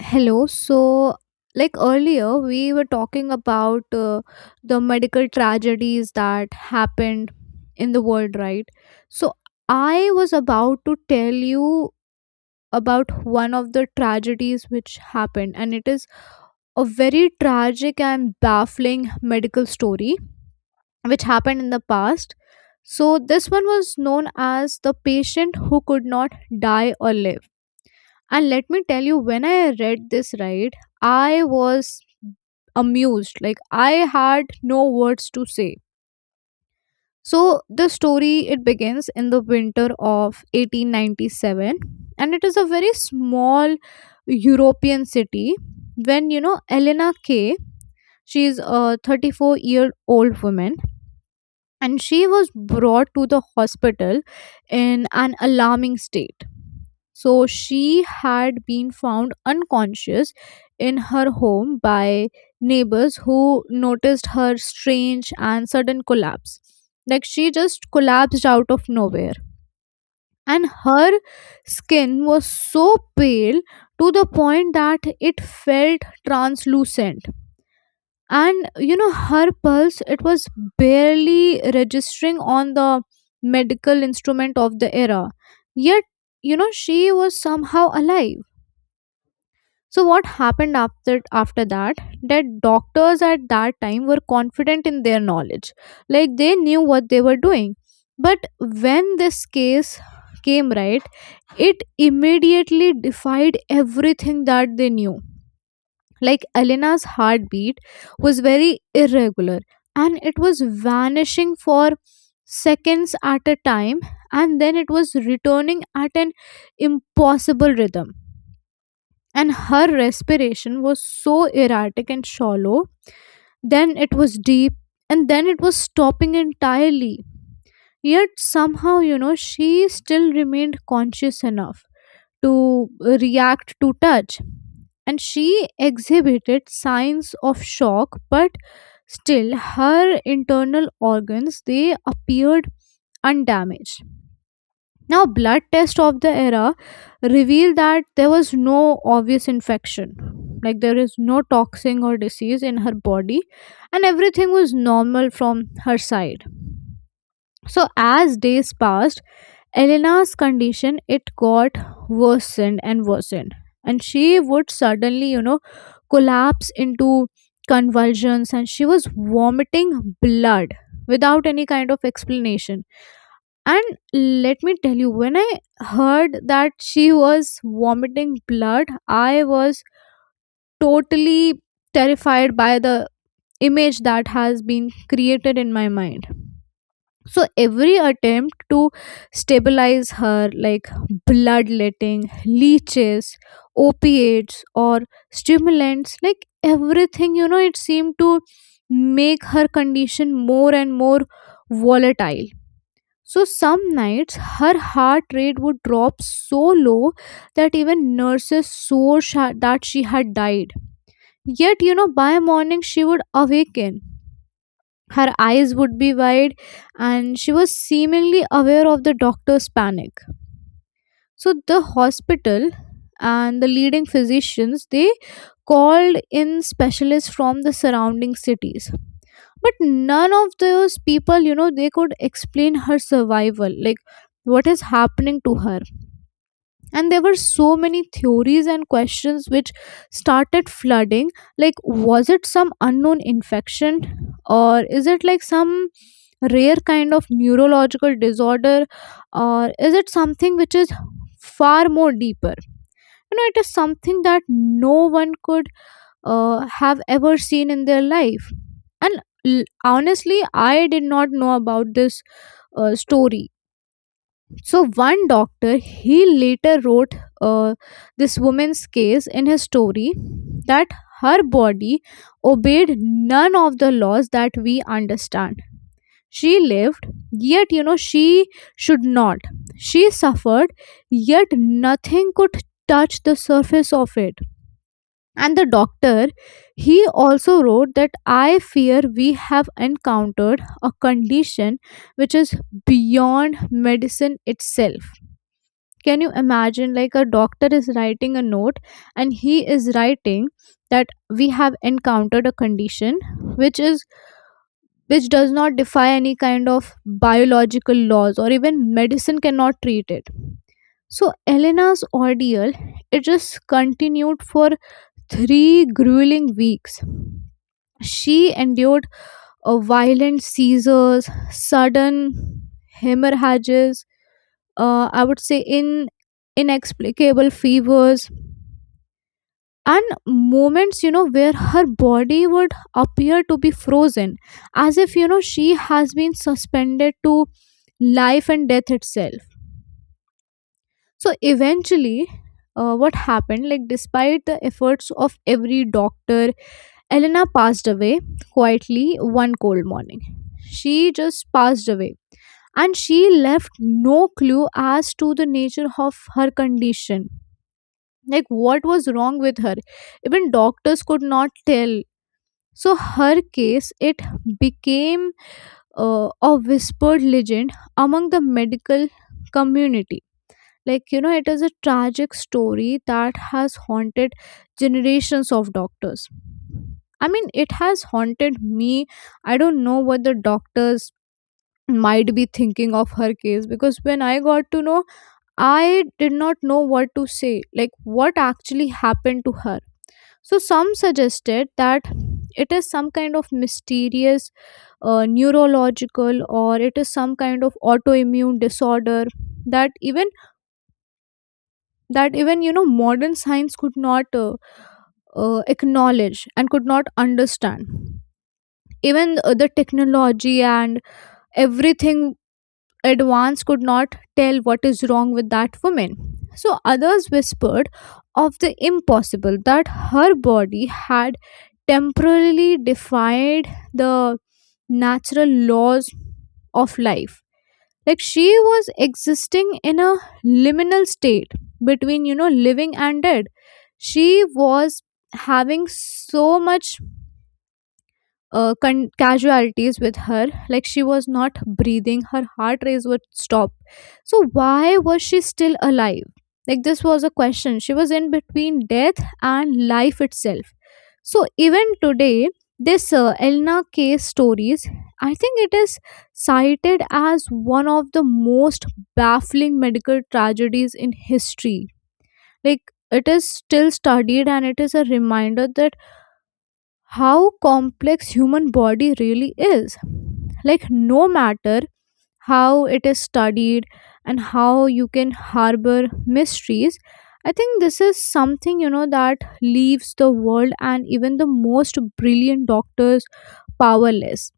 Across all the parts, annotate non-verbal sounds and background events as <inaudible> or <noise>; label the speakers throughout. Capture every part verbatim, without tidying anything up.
Speaker 1: Hello. So, like earlier, we were talking about uh, the medical tragedies that happened in the world, right? So, I was about to tell you about one of the tragedies which happened, and it is a very tragic and baffling medical story which happened in the past. So, this one was known as the patient who could not die or live. And let me tell you, when I read this, right, I was amused. Like, I had no words to say. So, the story it begins in the winter of eighteen ninety-seven, and it is a very small European city when you know Elena K, she is a thirty-four year old woman and she was brought to the hospital in an alarming state. So she had been found unconscious in her home by neighbors who noticed her strange and sudden collapse. Like she just collapsed out of nowhere. And her skin was so pale to the point that it felt translucent, and you know her pulse it was barely registering on the medical instrument of the era. Yet you know she was somehow alive. So what happened after after that, that doctors at that time were confident in their knowledge. Like they knew what they were doing, but when this case came, right, it immediately defied everything that they knew. Like Elena's heartbeat was very irregular and it was vanishing for seconds at a time, and then it was returning at an impossible rhythm. And her respiration was so erratic and shallow, then it was deep, and then it was stopping entirely. Yet somehow, you know, she still remained conscious enough to react to touch. And she exhibited signs of shock, but still her internal organs they appeared undamaged. Now blood test of the era revealed that there was no obvious infection. Like there is no toxin or disease in her body, and everything was normal from her side. So as days passed, Elena's condition it got worsened and worsened, and she would suddenly you know collapse into convulsions, and she was vomiting blood without any kind of explanation. And let me tell you, when I heard that she was vomiting blood, I was totally terrified by the image that has been created in my mind. So every attempt to stabilize her, like bloodletting, leeches, opiates, or stimulants, like everything, you know, it seemed to make her condition more and more volatile. So some nights her heart rate would drop so low that even nurses swore sha- that she had died. Yet, you know, by morning she would awaken. Her eyes would be wide, and she was seemingly aware of the doctor's panic. So the hospital and the leading physicians they called in specialists from the surrounding cities, but none of those people you know they could explain her survival. Like what is happening to her? And there were so many theories and questions which started flooding. Like, was it some unknown infection? Or is it like some rare kind of neurological disorder? Or is it something which is far more deeper? You know, it is something that no one could uh, have ever seen in their life. And l- honestly I did not know about this uh, story. So one doctor, he later wrote, uh, this woman's case in his story, that her body obeyed none of the laws that we understand. She lived, yet you know she should not. She suffered, yet nothing could touch the surface of it. And the doctor, he also wrote that I fear we have encountered a condition which is beyond medicine itself. Can you imagine, like a doctor is writing a note and he is writing that we have encountered a condition which is which does not defy any kind of biological laws or even medicine cannot treat it. So Elena's ordeal it just continued for three grueling weeks. She endured a violent seizures, sudden hemorrhages, uh, I would say, in inexplicable fevers, and moments you know where her body would appear to be frozen, as if you know she has been suspended to life and death itself. So eventually, uh, what happened, like despite the efforts of every doctor, Elena passed away quietly one cold morning. She just passed away and she left no clue as to the nature of her condition. Like, what was wrong with her? Even doctors could not tell. So, her case, it became uh, a whispered legend among the medical community. Like, you know, it is a tragic story that has haunted generations of doctors. I mean, it has haunted me. I don't know what the doctors might be thinking of her case because when I got to know, I did not know what to say. Like, what actually happened to her? So, some suggested that it is some kind of mysterious uh, neurological or it is some kind of autoimmune disorder that even that even you know modern science could not uh, uh, acknowledge and could not understand, even uh, the technology and everything advance could not tell what is wrong with that woman. So others whispered of the impossible that her body had temporarily defied the natural laws of life. Like she was existing in a liminal state between, you know, living and dead. She was having so much uh, con- casualties with her. Like she was not breathing, her heart rate would stop, so why was she still alive? Like this was a question, she was in between death and life itself. So even today, this uh, Elna case stories, I think it is cited as one of the most baffling medical tragedies in history. Like it is still studied and it is a reminder that how complex human body really is. Like no matter how it is studied and how you can harbor mysteries, I think this is something you know that leaves the world and even the most brilliant doctors powerless.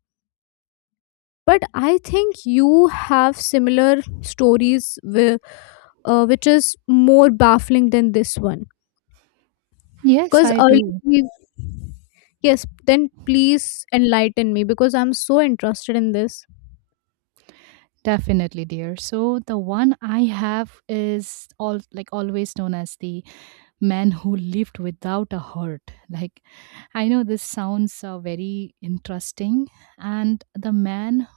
Speaker 1: But I think you have similar stories with, uh, which is more baffling than this one
Speaker 2: Yes,
Speaker 1: because
Speaker 2: I
Speaker 1: earlier
Speaker 2: do.
Speaker 1: we- yes, then please enlighten me because I'm so interested in this.
Speaker 2: Definitely, dear. So the one I have is all like always known as the man who lived without a heart. Like I know this sounds uh, very interesting, and the man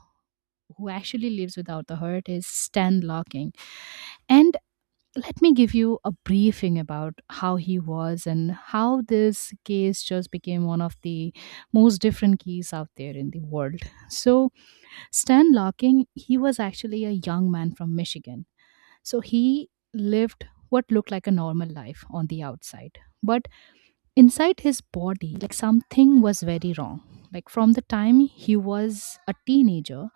Speaker 2: who actually lives without the heart is Stan Locking. And let me give you a briefing about how he was and how this case just became one of the most different keys out there in the world. So Stan Larkin, he was actually a young man from Michigan. So he lived what looked like a normal life on the outside. But inside his body, like something was very wrong. Like from the time he was a teenager,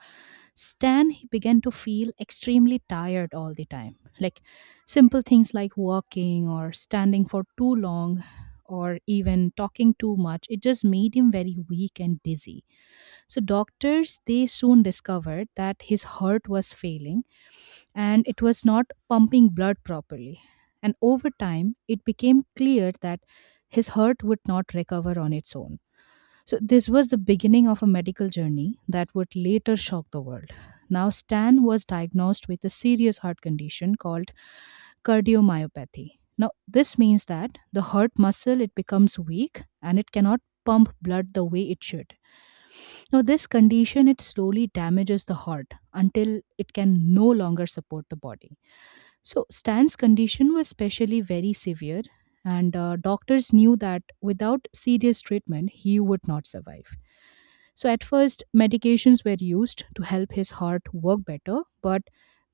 Speaker 2: Stan he began to feel extremely tired all the time. Like simple things like walking or standing for too long or even talking too much, it just made him very weak and dizzy. So doctors they soon discovered that his heart was failing and it was not pumping blood properly. And over time it became clear that his heart would not recover on its own. So this was the beginning of a medical journey that would later shock the world. Now Stan was diagnosed with a serious heart condition called cardiomyopathy. Now this means that the heart muscle it becomes weak and it cannot pump blood the way it should. Now, this condition it slowly damages the heart until it can no longer support the body. So, Stan's condition was specially very severe, and uh, doctors knew that without serious treatment, he would not survive. So, at first, medications were used to help his heart work better, but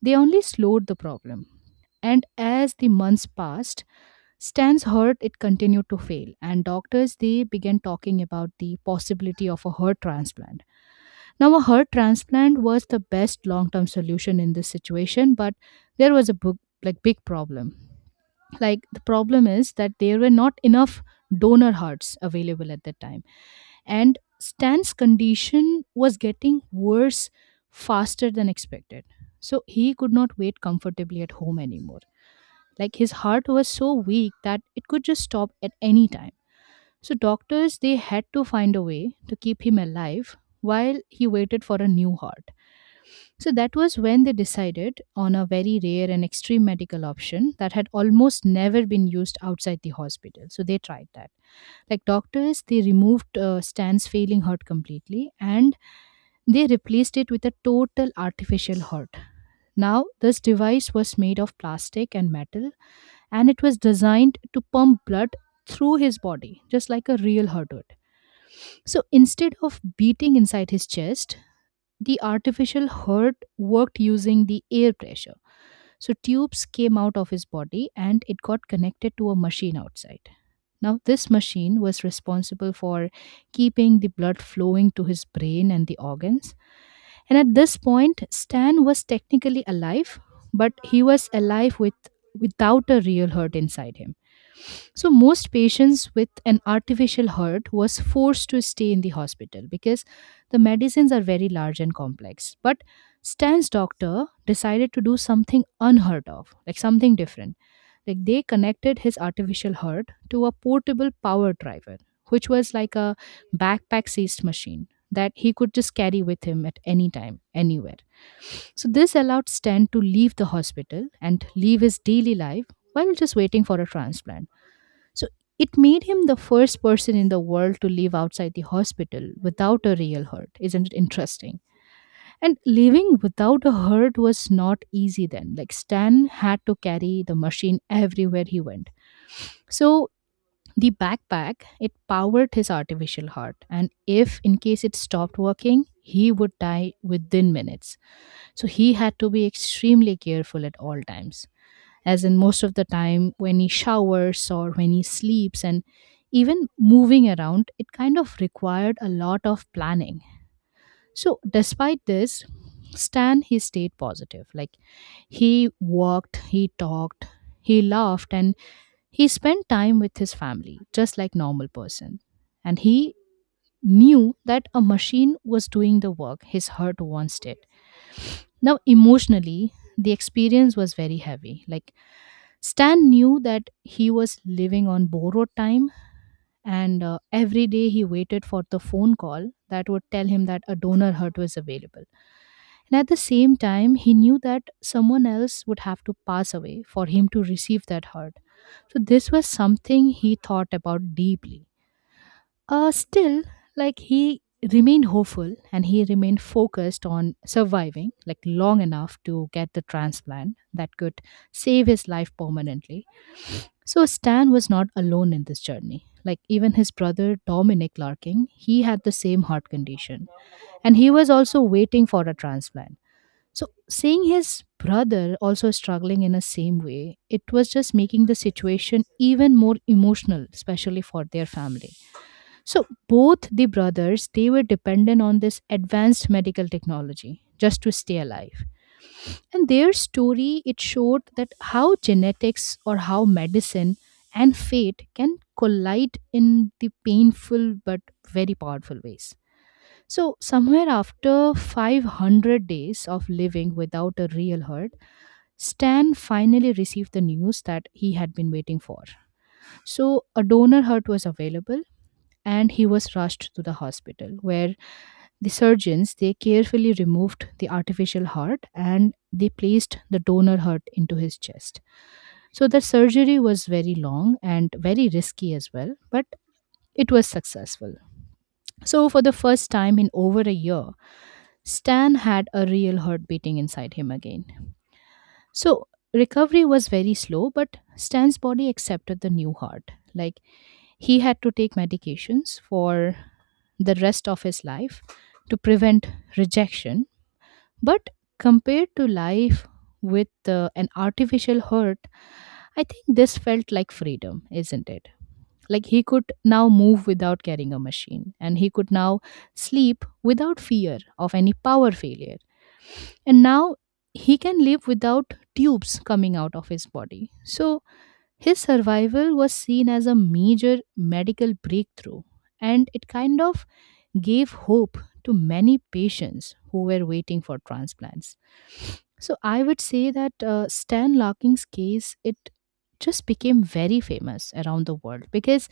Speaker 2: they only slowed the problem. And as the months passed, Stan's heart it continued to fail, and doctors they began talking about the possibility of a heart transplant. Now, a heart transplant was the best long-term solution in this situation, but there was a big, like big problem. Like the problem is that there were not enough donor hearts available at that time, and Stan's condition was getting worse faster than expected. So he could not wait comfortably at home anymore. Like his heart was so weak that it could just stop at any time. So doctors they had to find a way to keep him alive while he waited for a new heart. So that was when they decided on a very rare and extreme medical option that had almost never been used outside the hospital. So they tried that, like doctors they removed uh, Stan's failing heart completely and they replaced it with a total artificial heart. Now this device was made of plastic and metal, and it was designed to pump blood through his body, just like a real heart would. So instead of beating inside his chest, the artificial heart worked using the air pressure. So tubes came out of his body and it got connected to a machine outside. Now, this machine was responsible for keeping the blood flowing to his brain and the organs. And at this point, Stan was technically alive, but he was alive with, without a real heart inside him. So, most patients with an artificial heart was forced to stay in the hospital because the medicines are very large and complex. But Stan's doctor decided to do something unheard of, like something different. Like they connected his artificial heart to a portable power driver, which was like a backpack sized machine that he could just carry with him at any time, anywhere. So this allowed Stan to leave the hospital and leave his daily life while just waiting for a transplant. So it made him the first person in the world to live outside the hospital without a real hurt. Isn't it interesting? And living without a hurt was not easy then. Like Stan had to carry the machine everywhere he went. So the backpack it powered his artificial heart, and if in case it stopped working he would die within minutes. So he had to be extremely careful at all times, as in most of the time when he showers or when he sleeps and even moving around, it kind of required a lot of planning. So, despite this, Stan he stayed positive. Like he walked, he talked, he laughed, and he spent time with his family, just like normal person. And he knew that a machine was doing the work his heart once did. Now, emotionally, the experience was very heavy. Like, Stan knew that he was living on borrowed time, and uh, every day he waited for the phone call that would tell him that a donor heart was available. And at the same time, he knew that someone else would have to pass away for him to receive that heart. So, this was something he thought about deeply. Uh, still, like he remained hopeful and he remained focused on surviving, like long enough to get the transplant that could save his life permanently. So Stan was not alone in this journey. Like even his brother Dominic Larkin, he had the same heart condition, and he was also waiting for a transplant. So seeing his brother also struggling in the same way, it was just making the situation even more emotional, especially for their family. So both the brothers they were dependent on this advanced medical technology just to stay alive. And their story it showed that how genetics or how medicine and fate can collide in the painful but very powerful ways. So somewhere after five hundred days of living without a real herd, Stan finally received the news that he had been waiting for. So, a donor heart was available, and he was rushed to the hospital where the surgeons they carefully removed the artificial heart and they placed the donor heart into his chest. So the surgery was very long and very risky as well, but it was successful. So for the first time in over a year, Stan had a real heart beating inside him again. So recovery was very slow, but Stan's body accepted the new heart. Like he had to take medications for the rest of his life to prevent rejection. But compared to life with uh, an artificial heart, I think this felt like freedom, isn't it? Like he could now move without carrying a machine, and he could now sleep without fear of any power failure, and now he can live without tubes coming out of his body. So his survival was seen as a major medical breakthrough, and it kind of gave hope to many patients who were waiting for transplants. So I would say that uh, Stan Larkin's case it just became very famous around the world because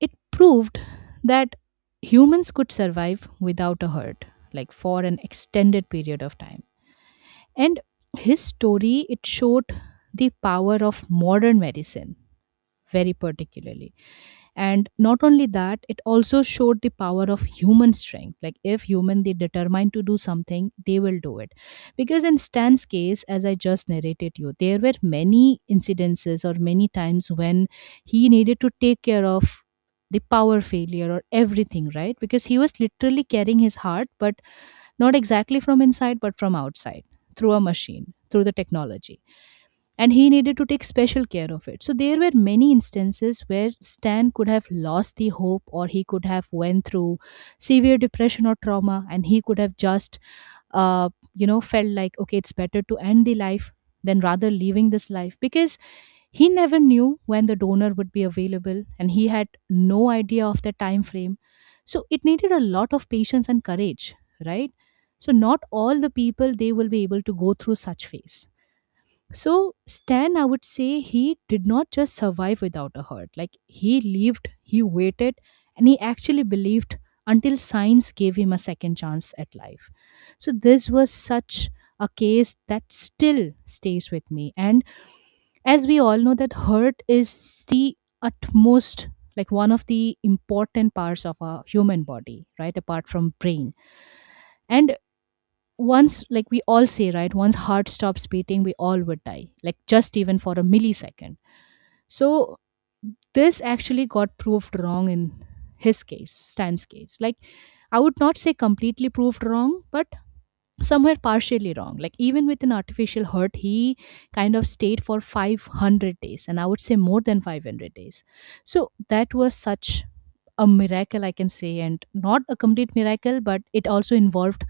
Speaker 2: it proved that humans could survive without a heart like for an extended period of time. And his story, it showed the power of modern medicine, very particularly. And not only that, it also showed the power of human strength. Like if human they determine to do something, they will do it. Because in Stan's case, as I just narrated you, there were many incidences or many times when he needed to take care of the power failure or everything, right? Because he was literally carrying his heart, but not exactly from inside, but from outside, through a machine, through the technology. And he needed to take special care of it. So there were many instances where Stan could have lost the hope, or he could have went through severe depression or trauma, and he could have just, uh, you know, felt like okay, it's better to end the life than rather leaving this life, because he never knew when the donor would be available and he had no idea of the time frame. So it needed a lot of patience and courage, right? So not all the people they will be able to go through such phase. So Stan, I would say he did not just survive without a heart. Like he lived, he waited, and he actually believed until science gave him a second chance at life. So this was such a case that still stays with me. And as we all know that hurt is the utmost, like one of the important parts of our human body, right, apart from brain. And once, like we all say, right, once heart stops beating we all would die, like just even for a millisecond. So this actually got proved wrong in his case, Stan's case. Like I would not say completely proved wrong, but somewhere partially wrong. Like even with an artificial heart he kind of stayed for five hundred days, and I would say more than five hundred days. So that was such a miracle I can say, and not a complete miracle, but it also involved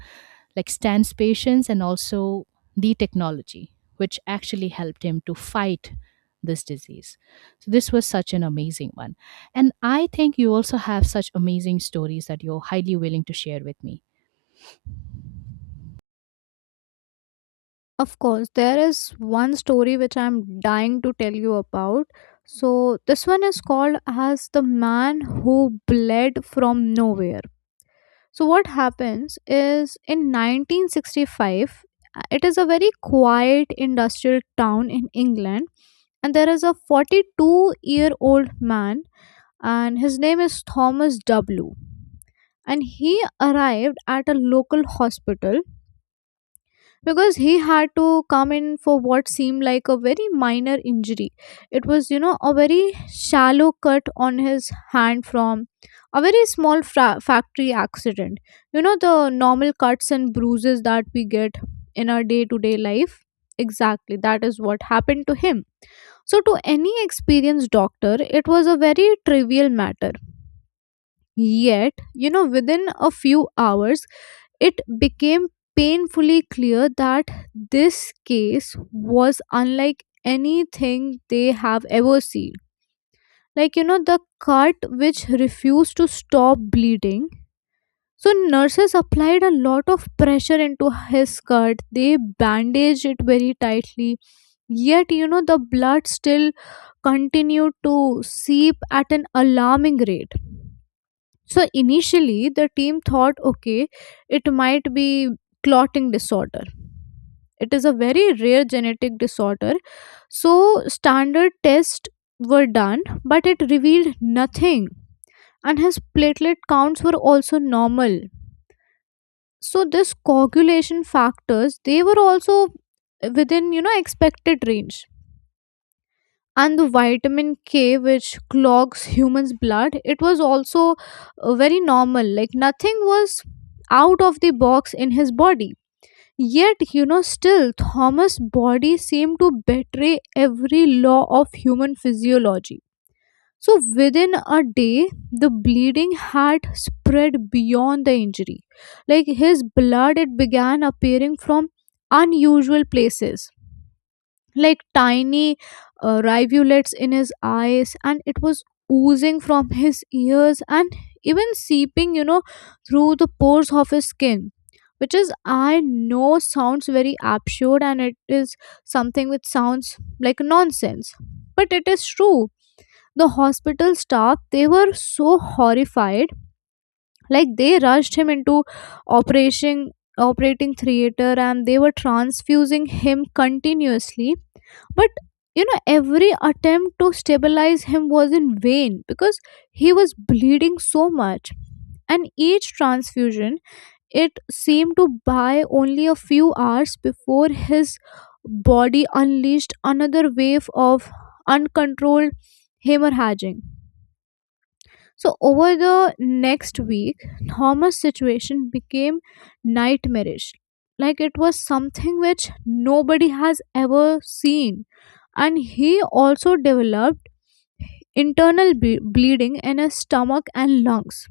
Speaker 2: like Stan's patience and also the technology which actually helped him to fight this disease. So this was such an amazing one, and I think you also have such amazing stories that you're highly willing to share with me.
Speaker 1: Of course, there is one story which I'm dying to tell you about. So, this one is called as The Man Who Bled from Nowhere. So, what happens is in nineteen sixty-five, uh, it is a very quiet industrial town in England, and there is a forty-two year old man, and his name is Thomas W. And he arrived at a local hospital because he had to come in for what seemed like a very minor injury. It was, you know, a very shallow cut on his hand from a very small fra- factory accident. You know, the normal cuts and bruises that we get in our day to day life. Exactly, that is what happened to him. So, to any experienced doctor, it was a very trivial matter. Yet, you know, within a few hours, it became painfully clear that this case was unlike anything they have ever seen. Like, you know, the cut which refused to stop bleeding. So, nurses applied a lot of pressure into his cut. They bandaged it very tightly. Yet, you know, the blood still continued to seep at an alarming rate. So initially, the team thought, okay, it might be clotting disorder. It is a very rare genetic disorder. So standard tests were done, but it revealed nothing. And his platelet counts were also normal. So this coagulation factors, they were also within, you know, expected range, and the vitamin K which clogs humans blood it was also uh, very normal. Like nothing was out of the box in his body. Yet you know still Thomas body seemed to betray every law of human physiology. So within a day, the bleeding had spread beyond the injury. Like his blood it began appearing from unusual places, like tiny uh, rivulets in his eyes, and it was oozing from his ears and even seeping you know through the pores of his skin, which is I know sounds very absurd and it is something which sounds like nonsense, but it is true. The hospital staff they were so horrified. Like they rushed him into operation operating theater, and they were transfusing him continuously. But you know, every attempt to stabilize him was in vain because he was bleeding so much. And each transfusion, it seemed to buy only a few hours before his body unleashed another wave of uncontrolled hemorrhaging. So over the next week, Thomas' situation became nightmarish. Like it was something which nobody has ever seen. And he also developed internal ble- bleeding in his stomach and lungs.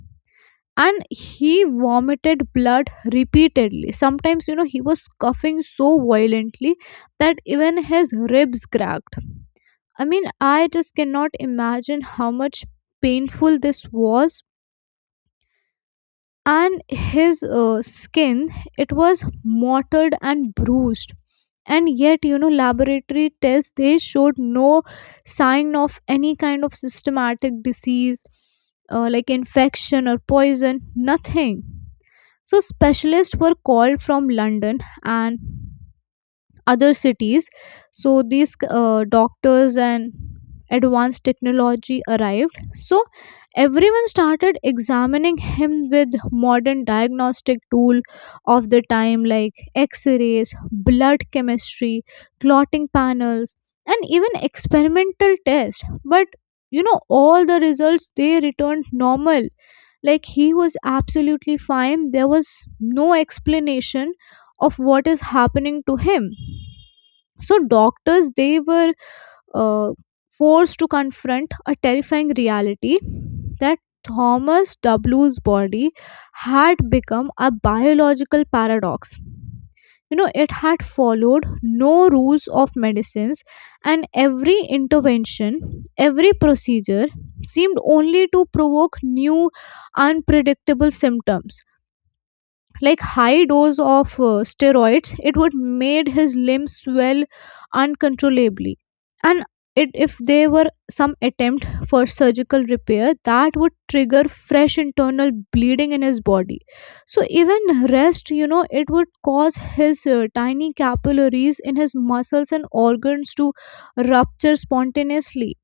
Speaker 1: And he vomited blood repeatedly. Sometimes, you know, he was coughing so violently that even his ribs cracked. I mean, I just cannot imagine how much painful this was. And his uh, skin it was mottled and bruised, and yet you know laboratory tests they showed no sign of any kind of systematic disease, uh, like infection or poison, nothing. So specialists were called from London and other cities. So these uh, doctors and advanced technology arrived, so everyone started examining him with modern diagnostic tool of the time, like x-rays, blood chemistry, clotting panels, and even experimental tests. But you know all the results they returned normal. Like he was absolutely fine. There was no explanation of what is happening to him. So doctors they were uh, forced to confront a terrifying reality that Thomas W's body had become a biological paradox. You know it had followed no rules of medicines, and every intervention, every procedure, seemed only to provoke new unpredictable symptoms. Like high dose of uh, steroids it would made his limbs swell uncontrollably. And it, if there were some attempt for surgical repair that would trigger fresh internal bleeding in his body. So even rest you know it would cause his uh, tiny capillaries in his muscles and organs to rupture spontaneously.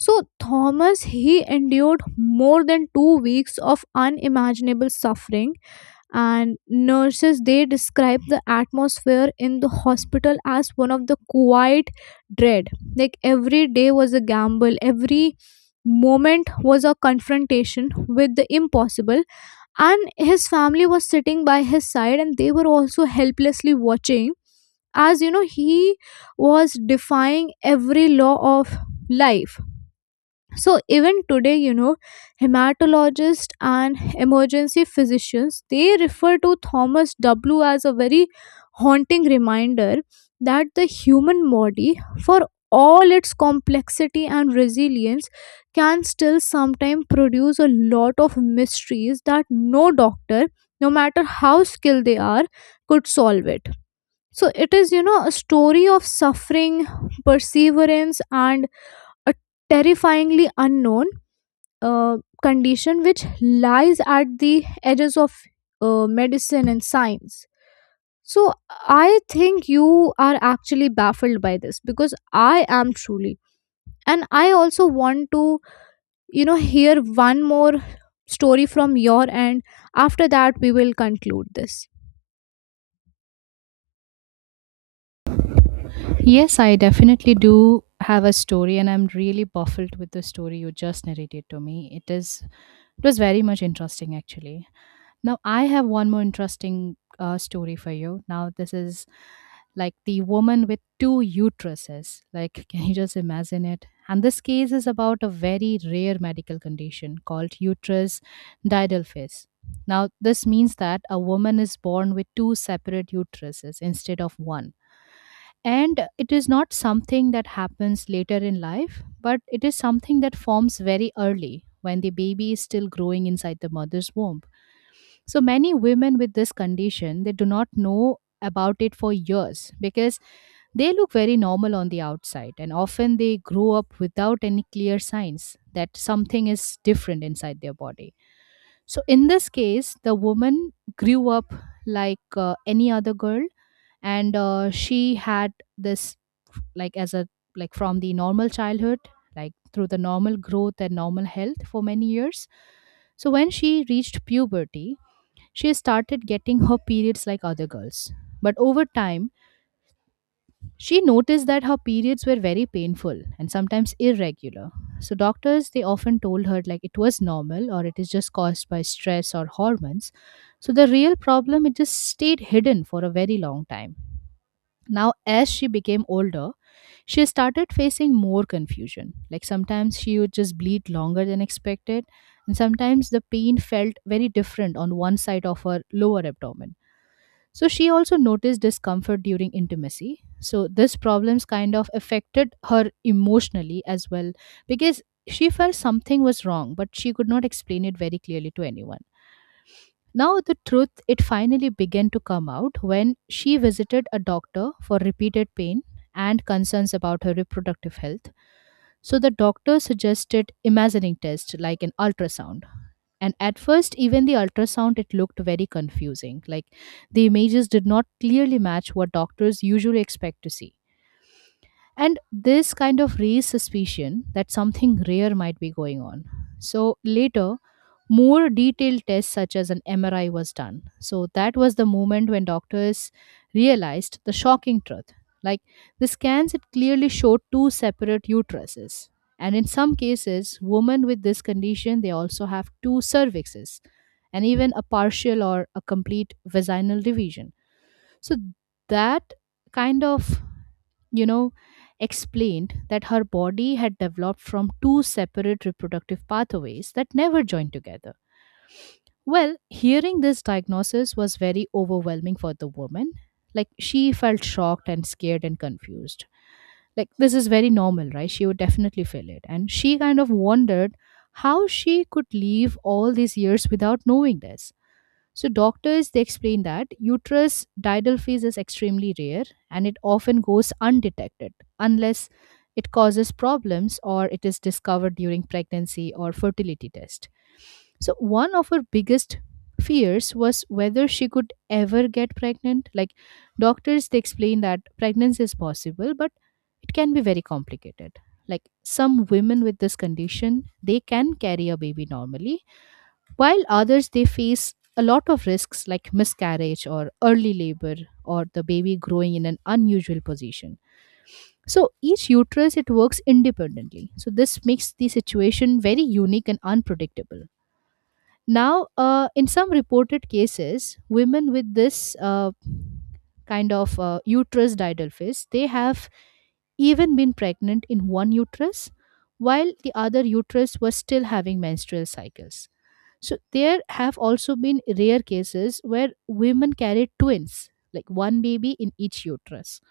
Speaker 1: So Thomas he endured more than two weeks of unimaginable suffering, and nurses they describe the atmosphere in the hospital as one of the quiet dread. Like every day was a gamble, every moment was a confrontation with the impossible. And his family was sitting by his side and they were also helplessly watching as you know he was defying every law of life. So even today you know hematologists and emergency physicians they refer to Thomas W as a very haunting reminder that the human body, for all its complexity and resilience, can still sometimes produce a lot of mysteries that no doctor, no matter how skilled they are, could solve it. So it is you know a story of suffering, perseverance, and a terrifyingly unknown uh, condition which lies at the edges of uh, medicine and science. So I think you are actually baffled by this because I am truly. And I also want to, you know, hear one more story from your end. After that, we will conclude this.
Speaker 2: Yes, I definitely do have a story, and I'm really baffled with the story you just narrated to me. It is it was very much interesting, actually. Now I have one more interesting uh, story for you. Now this is like the woman with two uteruses. Like, <laughs> can you just imagine it? And this case is about a very rare medical condition called uterus didelphys. Now, this means that a woman is born with two separate uteruses instead of one, and it is not something that happens later in life, but it is something that forms very early when the baby is still growing inside the mother's womb. So many women with this condition, they do not know about it for years because they look very normal on the outside, and often they grow up without any clear signs that something is different inside their body. So in this case, the woman grew up like uh, any other girl, and uh, she had this, like as a like from the normal childhood, like through the normal growth and normal health for many years. So when she reached puberty, she started getting her periods like other girls. But over time, she noticed that her periods were very painful and sometimes irregular. So doctors, they often told her like it was normal, or it is just caused by stress or hormones. So the real problem it just stayed hidden for a very long time. Now, as she became older, she started facing more confusion. Like sometimes she would just bleed longer than expected, and sometimes the pain felt very different on one side of her lower abdomen. So, she also noticed discomfort during intimacy. So, these problems kind of affected her emotionally as well, because she felt something was wrong, but she could not explain it very clearly to anyone. Now, the truth it finally began to come out when she visited a doctor for repeated pain and concerns about her reproductive health. So, the doctor suggested imaging test like an ultrasound. And at first, even the ultrasound it looked very confusing. Like the images did not clearly match what doctors usually expect to see. And this kind of raised suspicion that something rare might be going on. So later, more detailed tests such as an M R I was done. So that was the moment when doctors realized the shocking truth. Like the scans, it clearly showed two separate uteruses. And in some cases, women with this condition, they also have two cervixes and even a partial or a complete vaginal division. So that kind of, you know, explained that her body had developed from two separate reproductive pathways that never joined together. Well, hearing this diagnosis was very overwhelming for the woman. Like, she felt shocked and scared and confused. Like, this is very normal, right? She would definitely feel it. And she kind of wondered how she could live all these years without knowing this. So doctors they explain that uterus diidal phase is extremely rare and it often goes undetected unless it causes problems or it is discovered during pregnancy or fertility test. So one of her biggest fears was whether she could ever get pregnant. Like doctors, they explain that pregnancy is possible, but it can be very complicated. Like some women with this condition, they can carry a baby normally, while others they face a lot of risks like miscarriage or early labor or the baby growing in an unusual position. So each uterus it works independently, so this makes the situation very unique and unpredictable. Now, uh, in some reported cases, women with this uh, kind of uh, uterus didelphys, they have even been pregnant in one uterus while the other uterus was still having menstrual cycles. So there have also been rare cases where women carried twins, like one baby in each uterus.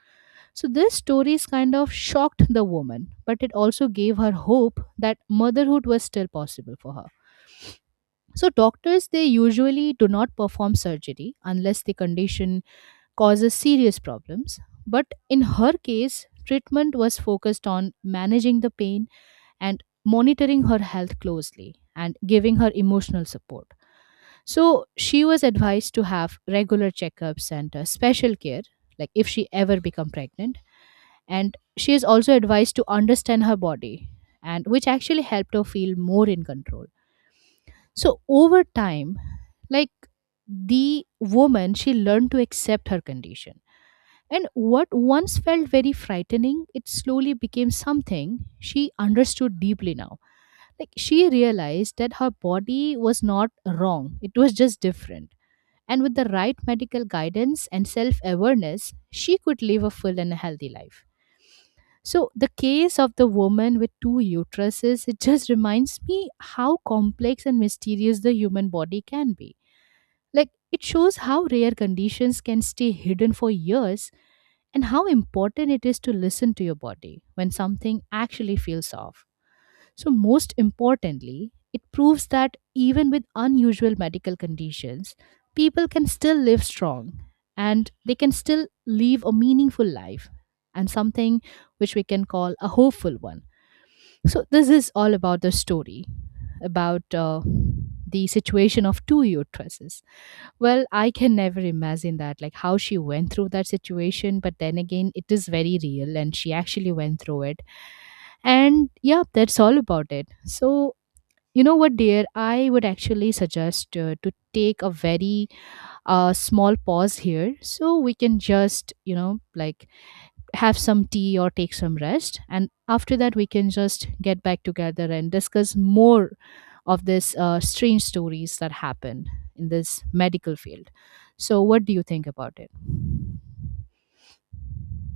Speaker 2: So these stories kind of shocked the woman, but it also gave her hope that motherhood was still possible for her. So doctors they usually do not perform surgery unless the condition causes serious problems, but in her case treatment was focused on managing the pain and monitoring her health closely and giving her emotional support. So she was advised to have regular checkups and uh, special care, like if she ever become pregnant. And she is also advised to understand her body, and which actually helped her feel more in control. So over time, like the woman, she learned to accept her condition. And what once felt very frightening, it slowly became something she understood deeply now. Like she realized that her body was not wrong, it was just different. And with the right medical guidance and self awareness, she could live a full and healthy life. So the case of the woman with two uteruses it just reminds me how complex and mysterious the human body can be. Like it shows how rare conditions can stay hidden for years, and how important it is to listen to your body when something actually feels off. So, most importantly, it proves that even with unusual medical conditions, people can still live strong and they can still live a meaningful life, and something which we can call a hopeful one. So, this is all about the story about uh, the situation of two uteruses. Well, I can never imagine that, like how she went through that situation, but then again, it is very real and she actually went through it. And yeah, that's all about it. So, you know what, dear? I would actually suggest uh, to take a very uh, small pause here, so we can just, you know, like have some tea or take some rest. And after that, we can just get back together and discuss more of this uh, strange stories that happen in this medical field. So, what do you think about it?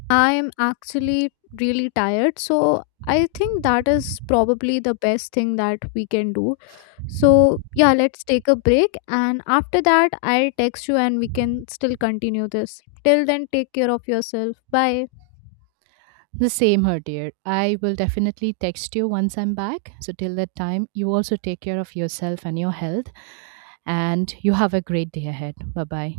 Speaker 1: I am actually really tired, so I think that is probably the best thing that we can do. So, yeah, let's take a break, and after that, I'll text you and we can still continue this. Till then, take care of yourself. Bye.
Speaker 2: The same her dear. I will definitely text you once I'm back. So till that time, you also take care of yourself and your health. And you have a great day ahead. Bye bye.